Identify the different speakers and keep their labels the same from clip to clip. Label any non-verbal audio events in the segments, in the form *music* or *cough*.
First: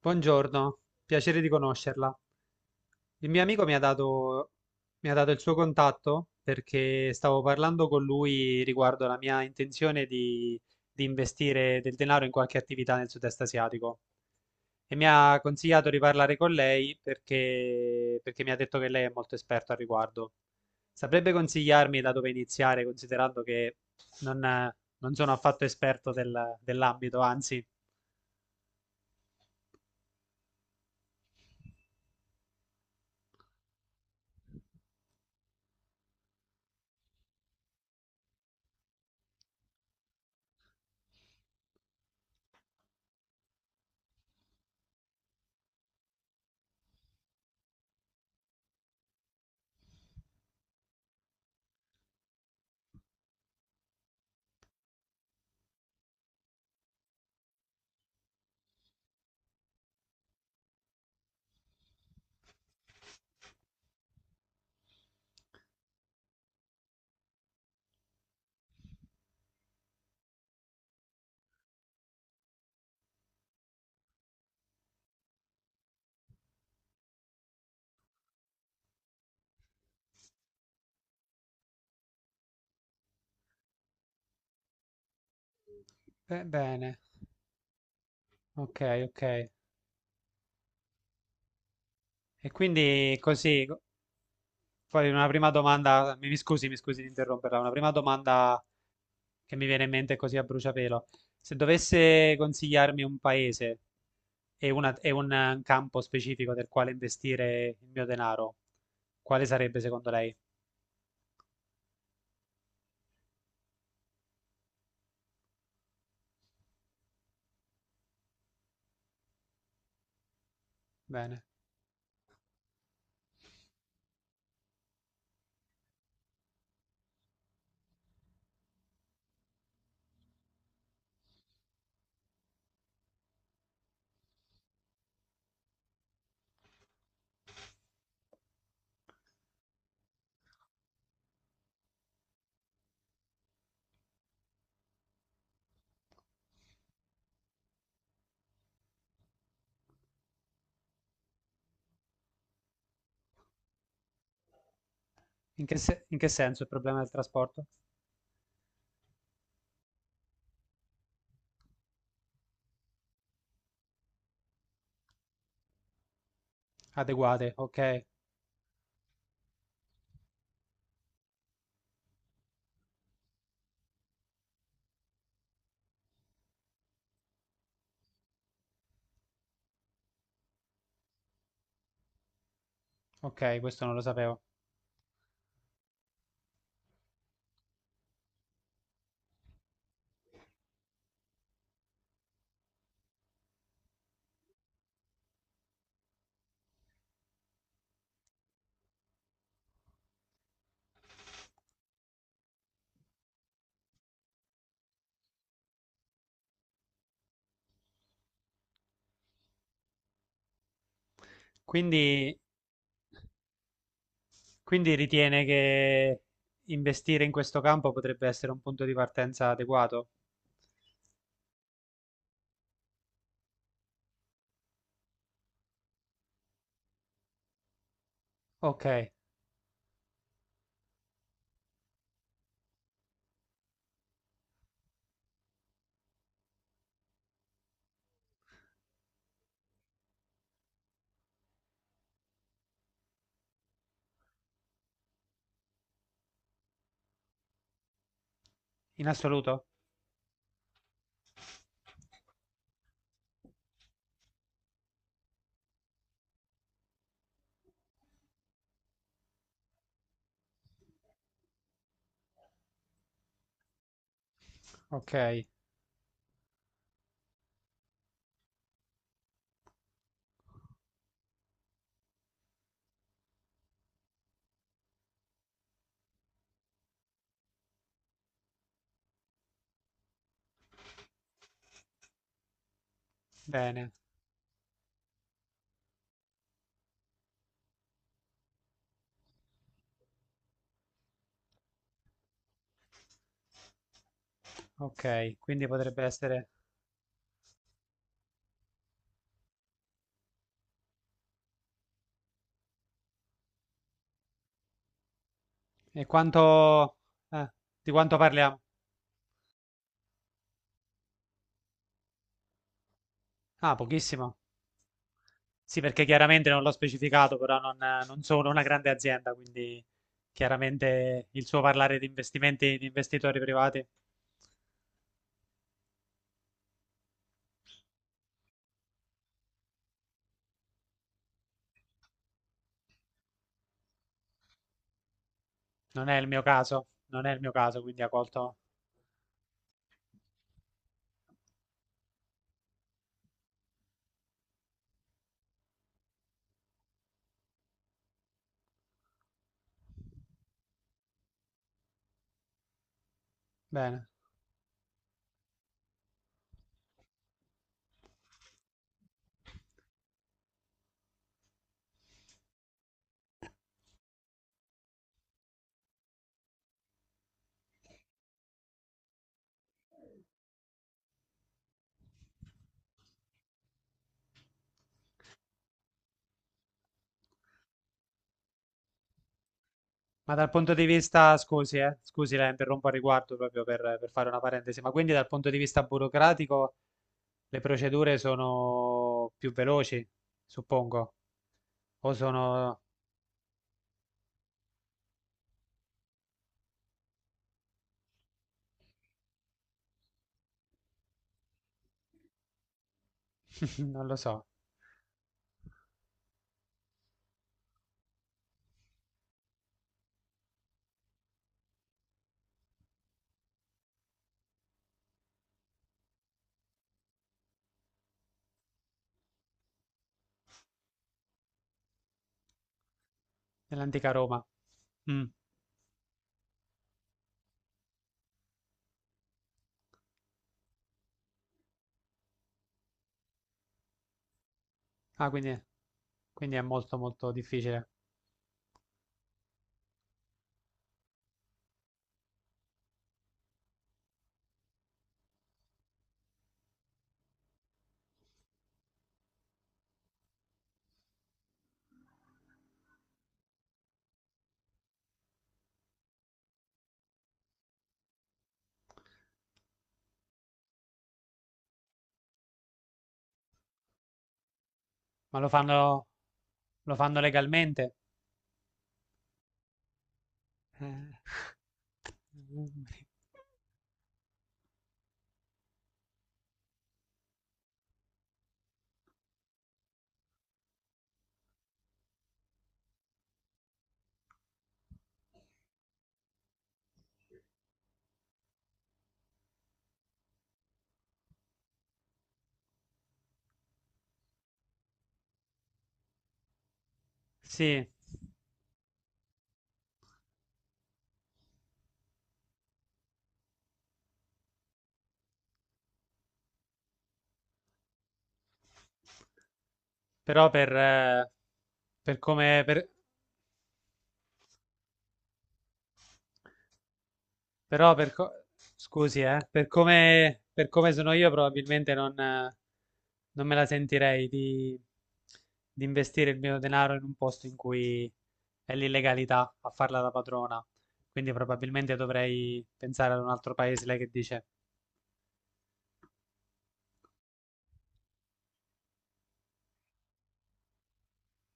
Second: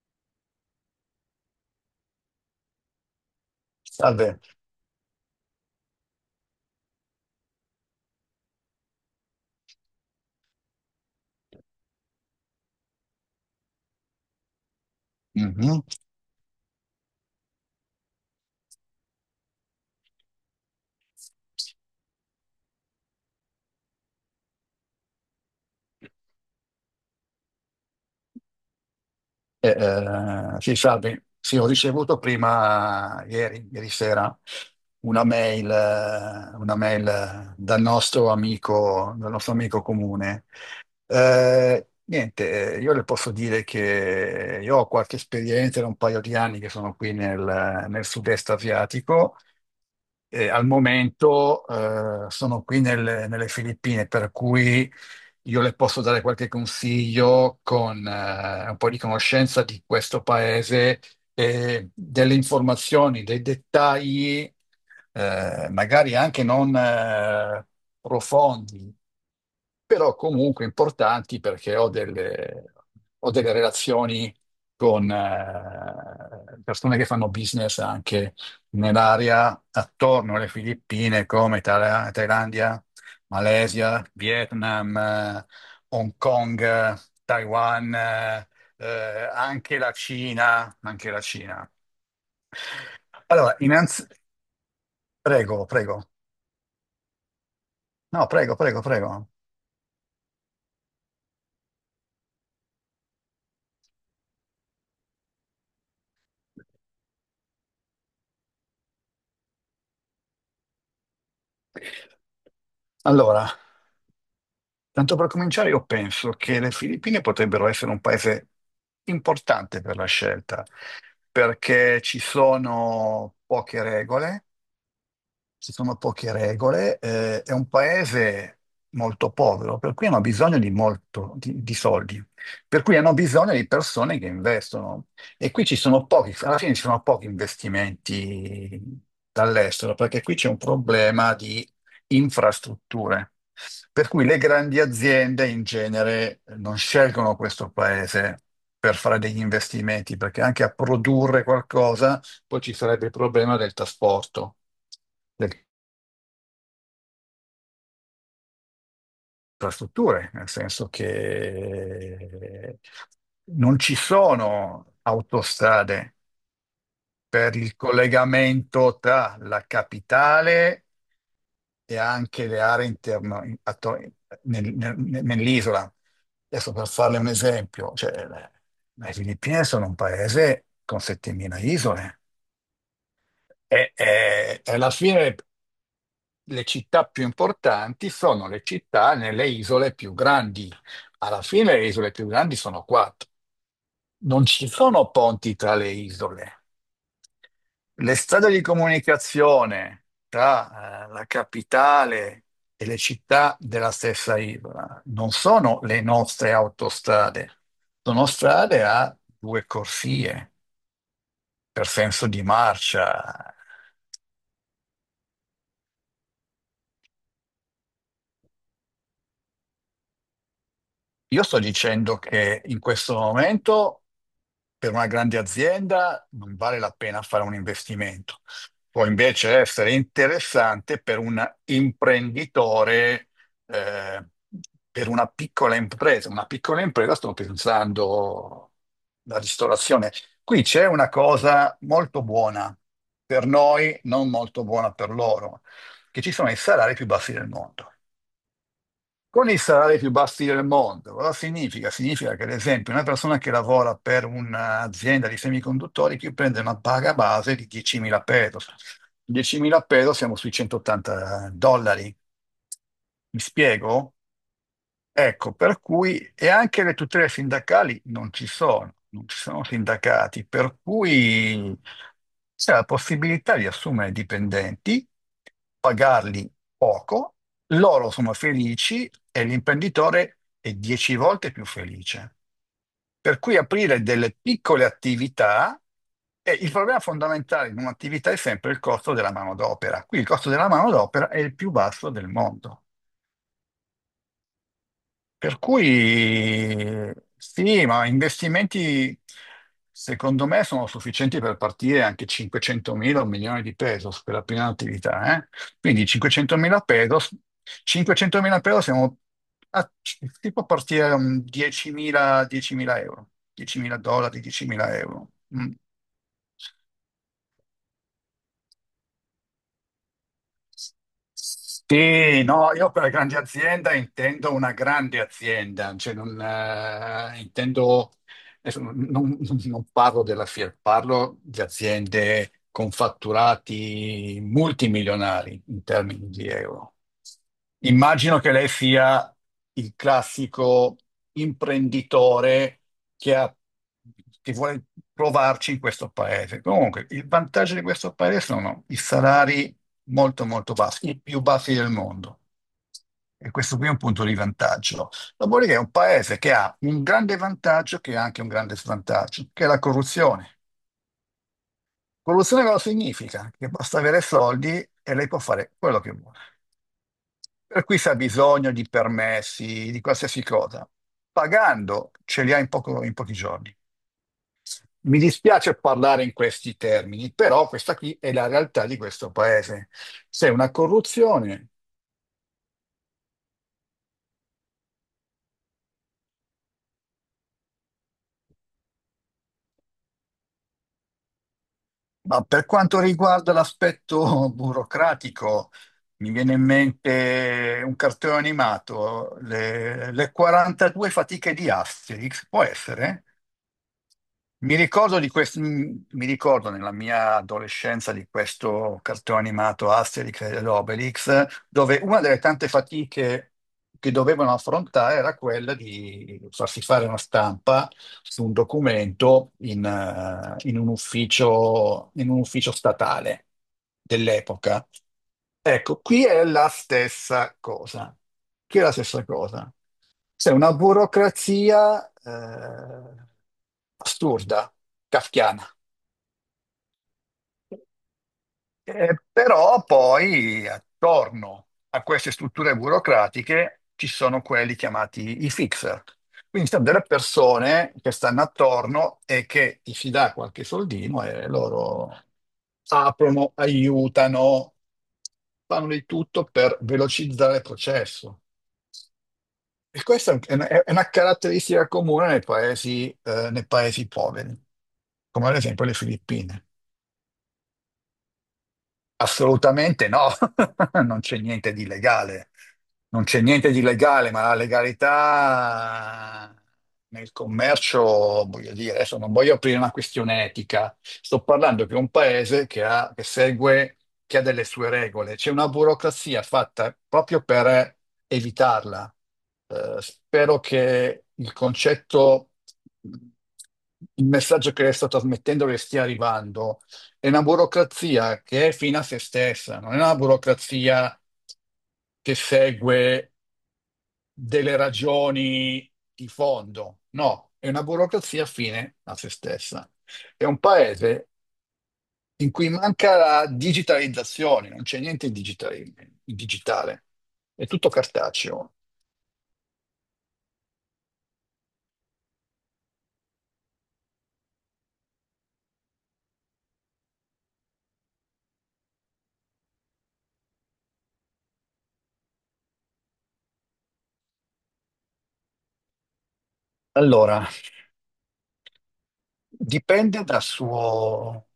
Speaker 1: Buongiorno, piacere di conoscerla. Il mio amico
Speaker 2: Salve.
Speaker 1: mi ha dato il suo contatto perché stavo parlando con lui riguardo la mia intenzione di investire del denaro in qualche attività nel sud-est asiatico e mi ha
Speaker 2: Mhm.
Speaker 1: consigliato di parlare con lei perché mi ha detto che lei è molto esperto al riguardo. Saprebbe consigliarmi da dove iniziare, considerando che non, non sono affatto esperto dell'ambito, anzi.
Speaker 2: Eh, sì, salve. Sì, ho ricevuto prima, ieri, ieri sera, una mail, dal nostro amico comune. Niente, io le posso dire che io ho qualche esperienza, da un paio di anni che sono qui nel sud-est asiatico. Al momento sono qui nelle Filippine, per cui io le posso dare qualche consiglio con un po' di conoscenza di questo paese e delle informazioni, dei dettagli, magari anche non profondi, però comunque importanti perché ho delle relazioni con persone che fanno business anche nell'area attorno alle Filippine, come Thailandia, Malesia, Vietnam, Hong Kong,
Speaker 1: Bene,
Speaker 2: Taiwan,
Speaker 1: ok, ok.
Speaker 2: anche la Cina, anche la Cina.
Speaker 1: E quindi
Speaker 2: Allora,
Speaker 1: così,
Speaker 2: innanzi...
Speaker 1: poi una prima
Speaker 2: Prego, prego.
Speaker 1: domanda, mi scusi, mi scusi di interromperla, una prima
Speaker 2: No, prego,
Speaker 1: domanda
Speaker 2: prego, prego.
Speaker 1: che mi viene in mente così a bruciapelo. Se dovesse consigliarmi un paese e, una- e un campo specifico del quale investire il mio denaro, quale sarebbe secondo lei?
Speaker 2: Allora, tanto per cominciare, io penso che le Filippine potrebbero essere un paese importante per la scelta,
Speaker 1: Bene.
Speaker 2: perché ci sono poche regole, ci sono poche regole, è un paese molto povero, per cui hanno bisogno di molto, di soldi, per cui hanno bisogno di persone che investono. E qui ci sono pochi, alla fine ci sono pochi investimenti dall'estero, perché qui c'è un problema di infrastrutture. Per cui le grandi aziende in genere non scelgono questo paese per fare degli investimenti, perché anche a produrre qualcosa poi ci sarebbe il problema del trasporto,
Speaker 1: In
Speaker 2: delle
Speaker 1: che, se- in che senso il problema del trasporto?
Speaker 2: infrastrutture, nel senso che non ci sono autostrade
Speaker 1: Adeguate,
Speaker 2: per il
Speaker 1: ok,
Speaker 2: collegamento tra la capitale e anche le aree interne nel- nel- nell'isola. Adesso per farle un esempio, cioè, le Filippine sono un paese con 7.000 isole.
Speaker 1: ok, questo
Speaker 2: E,
Speaker 1: non lo sapevo.
Speaker 2: e- e alla fine le città più importanti sono le città nelle isole più grandi. Alla fine le isole più grandi sono quattro. Non ci sono ponti tra le isole. Le strade di comunicazione tra la capitale e le città della stessa isola non sono le nostre autostrade, sono strade a due corsie per senso
Speaker 1: Quindi,
Speaker 2: di marcia.
Speaker 1: quindi ritiene che investire in questo campo potrebbe essere un punto di partenza adeguato?
Speaker 2: Io sto dicendo che in questo momento per una grande azienda non vale la pena fare un investimento.
Speaker 1: Ok,
Speaker 2: Può invece essere interessante per un imprenditore, eh, per una piccola impresa. Una piccola impresa, sto pensando la ristorazione. Qui c'è una cosa molto buona per noi, non molto buona per loro, che ci sono i salari più bassi del mondo.
Speaker 1: in
Speaker 2: Con i
Speaker 1: assoluto?
Speaker 2: salari più bassi del mondo, cosa significa? Significa che, ad esempio, una persona che lavora per un'azienda di semiconduttori che prende una paga base di 10.000 pesos. 10.000 pesos siamo sui 180 dollari. Mi spiego?
Speaker 1: Ok,
Speaker 2: Ecco, per cui e anche le tutele sindacali non ci sono, non ci sono sindacati, per cui c'è la possibilità di assumere dipendenti, pagarli poco, loro sono felici e l'imprenditore è dieci volte più felice. Per cui
Speaker 1: bene,
Speaker 2: aprire delle piccole attività, e il problema fondamentale in un'attività è sempre il costo della manodopera. Qui il costo della manodopera è il più basso del mondo.
Speaker 1: ok,
Speaker 2: Per
Speaker 1: quindi potrebbe essere...
Speaker 2: cui sì, ma investimenti secondo me sono sufficienti per partire anche 500.000 o un milione di pesos per la prima attività.
Speaker 1: E
Speaker 2: Quindi 500.000
Speaker 1: quanto...
Speaker 2: pesos,
Speaker 1: eh, di quanto parliamo?
Speaker 2: 500.000 pesos siamo a, si può partire da un 10.000 10.000 euro,
Speaker 1: Ah,
Speaker 2: 10.000
Speaker 1: pochissimo.
Speaker 2: dollari, 10.000 euro. Mm.
Speaker 1: Sì, perché chiaramente non l'ho specificato, però non, non sono una grande azienda, quindi chiaramente il suo parlare di
Speaker 2: Sì, no,
Speaker 1: investimenti di
Speaker 2: io per grande
Speaker 1: investitori privati
Speaker 2: azienda intendo una grande azienda, cioè non, intendo, adesso non parlo della Fiat, parlo di aziende con fatturati multimilionari in
Speaker 1: non è il
Speaker 2: termini
Speaker 1: mio
Speaker 2: di
Speaker 1: caso,
Speaker 2: euro.
Speaker 1: non è il mio caso, quindi ha
Speaker 2: Immagino che
Speaker 1: colto
Speaker 2: lei sia il classico imprenditore che ha- che vuole provarci in questo paese. Comunque, il vantaggio di questo paese sono i salari molto molto baffi, i più baffi del mondo. E questo qui è un
Speaker 1: bene.
Speaker 2: punto di vantaggio. Dopodiché è un paese che ha un grande vantaggio che ha anche un grande svantaggio, che è la corruzione. Corruzione cosa significa? Che basta avere soldi e lei può fare quello che vuole. Per cui se ha bisogno di permessi, di qualsiasi cosa, pagando ce li ha in pochi giorni. Mi dispiace parlare in questi termini, però questa qui è la realtà di questo paese.
Speaker 1: Ma
Speaker 2: C'è
Speaker 1: dal
Speaker 2: una
Speaker 1: punto di vista,
Speaker 2: corruzione.
Speaker 1: scusi, scusi, la interrompo a riguardo per fare una parentesi, ma quindi dal punto di vista burocratico le procedure sono più veloci, suppongo, o
Speaker 2: Ma per
Speaker 1: sono,
Speaker 2: quanto riguarda l'aspetto *laughs* burocratico, mi viene in mente un cartone animato, le 42 fatiche di Asterix, può essere?
Speaker 1: *laughs* non lo so,
Speaker 2: Mi ricordo nella mia adolescenza di questo cartone animato Asterix ed Obelix, dove una delle tante fatiche che dovevano affrontare era quella di farsi fare una stampa su un documento in un ufficio, in un ufficio statale
Speaker 1: nell'antica Roma.
Speaker 2: dell'epoca.
Speaker 1: Mm.
Speaker 2: Ecco, qui è la stessa cosa. Qui è la stessa cosa. C'è una burocrazia assurda,
Speaker 1: Ah, quindi,
Speaker 2: kafkiana.
Speaker 1: quindi è molto molto difficile.
Speaker 2: Però poi attorno a queste strutture burocratiche ci sono quelli chiamati i fixer. Quindi sono delle persone che stanno attorno e che ti si dà qualche soldino e loro aprono, aiutano, fanno di tutto per velocizzare il processo. E questa è una caratteristica comune nei paesi poveri,
Speaker 1: Ma lo
Speaker 2: come ad esempio le
Speaker 1: fanno,
Speaker 2: Filippine.
Speaker 1: lo fanno legalmente?
Speaker 2: Assolutamente no, *laughs*
Speaker 1: Eh,
Speaker 2: non c'è niente di legale,
Speaker 1: *laughs*
Speaker 2: non c'è niente di legale, ma la legalità nel commercio, voglio dire, adesso non voglio aprire una questione etica, sto parlando che è un paese che ha, che segue, che ha delle sue regole, c'è una burocrazia fatta proprio per evitarla. Spero che il concetto, il messaggio che le sto trasmettendo le stia arrivando, è una
Speaker 1: sì,
Speaker 2: burocrazia che è fine a se stessa, non è una burocrazia che segue delle ragioni di fondo, no, è una burocrazia fine a se stessa. È
Speaker 1: però
Speaker 2: un
Speaker 1: per,
Speaker 2: paese
Speaker 1: eh, per
Speaker 2: in
Speaker 1: come,
Speaker 2: cui
Speaker 1: per-
Speaker 2: manca la digitalizzazione, non c'è niente in digitale, è tutto
Speaker 1: però per
Speaker 2: cartaceo.
Speaker 1: scusi, per come sono io probabilmente non me la sentirei di investire il mio denaro in un posto in cui è l'illegalità a farla da padrona. Quindi probabilmente dovrei pensare ad un altro paese, lei che dice,
Speaker 2: Allora, dipende dal suo,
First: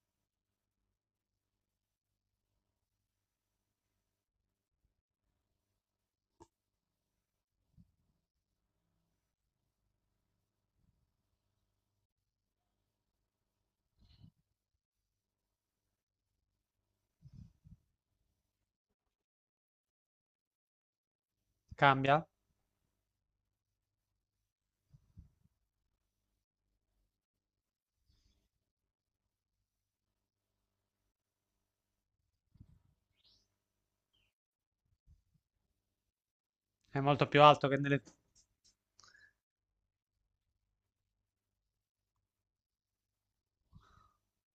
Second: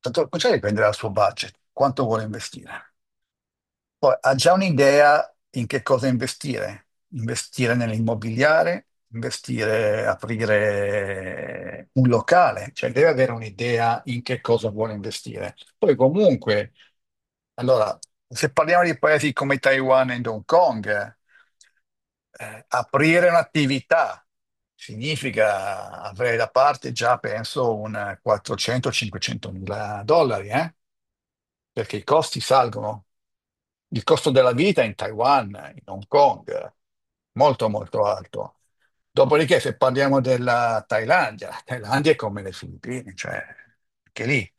Speaker 2: tanto cominciare dipende dal suo budget, quanto vuole investire. Poi ha già un'idea in che cosa investire, investire nell'immobiliare, investire, aprire un locale, cioè deve avere un'idea in che cosa vuole investire. Poi comunque, allora, se parliamo di paesi come Taiwan e Hong Kong,
Speaker 1: cambia?
Speaker 2: aprire un'attività significa avere da parte già, penso, un 400-500 mila dollari, eh? Perché i costi salgono. Il costo della vita in Taiwan, in Hong Kong, è
Speaker 1: È molto più alto
Speaker 2: molto
Speaker 1: che nelle...
Speaker 2: molto alto. Dopodiché, se parliamo della Thailandia, la Thailandia è come le Filippine, cioè anche lì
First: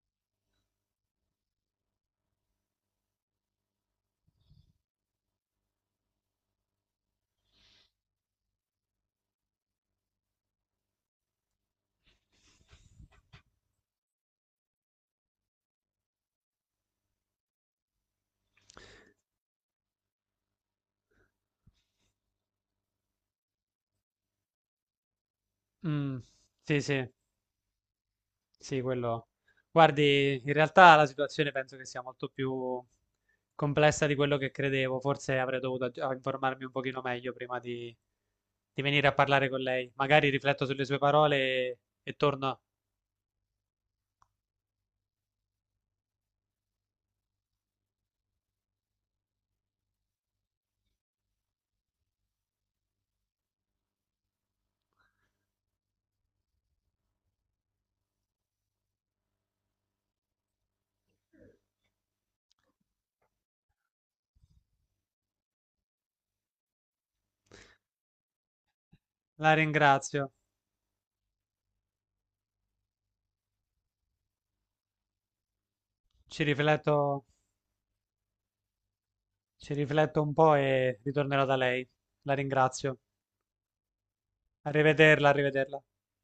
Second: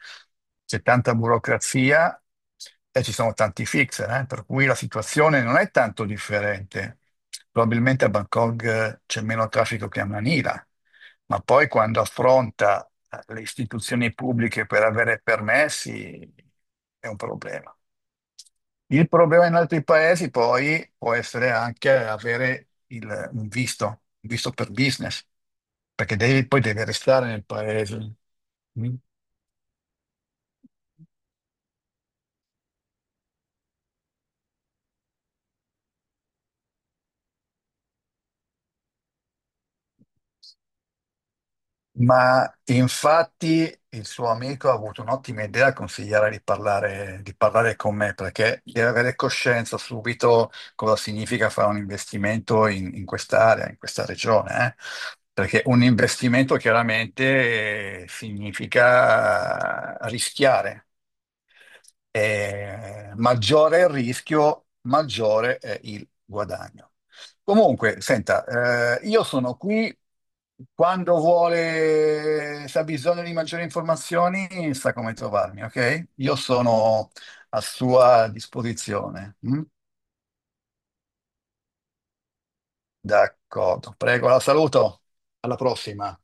Speaker 2: c'è tanta burocrazia e ci sono tanti fixer, per cui la situazione non è tanto differente. Probabilmente a Bangkok c'è meno traffico che a Manila, ma poi quando affronta le istituzioni pubbliche per avere permessi è un problema. Il problema in altri paesi poi può essere anche un visto per business,
Speaker 1: Mm,
Speaker 2: perché poi
Speaker 1: sì,
Speaker 2: devi
Speaker 1: sì.
Speaker 2: restare nel paese.
Speaker 1: Sì,
Speaker 2: Mm.
Speaker 1: quello. Guardi, in realtà la situazione penso che sia molto più complessa di quello che credevo. Forse avrei dovuto informarmi un pochino meglio di venire a parlare con lei. Magari rifletto sulle sue parole e
Speaker 2: Ma
Speaker 1: torno.
Speaker 2: infatti il suo amico ha avuto un'ottima idea a consigliare di parlare con me, perché deve avere coscienza subito cosa significa fare un investimento in quest'area, in questa regione. Perché un investimento chiaramente significa rischiare, maggiore è il rischio, maggiore è il guadagno. Comunque, senta, io
Speaker 1: La
Speaker 2: sono qui
Speaker 1: ringrazio.
Speaker 2: quando vuole, se ha bisogno di maggiori informazioni, sa come trovarmi, ok? Io
Speaker 1: Ci
Speaker 2: sono
Speaker 1: rifletto,
Speaker 2: a sua disposizione. Mm?
Speaker 1: ci rifletto un po' e ritornerò da lei. La ringrazio.
Speaker 2: D'accordo, prego, la saluto.
Speaker 1: Arrivederla,
Speaker 2: Alla
Speaker 1: arrivederla.
Speaker 2: prossima.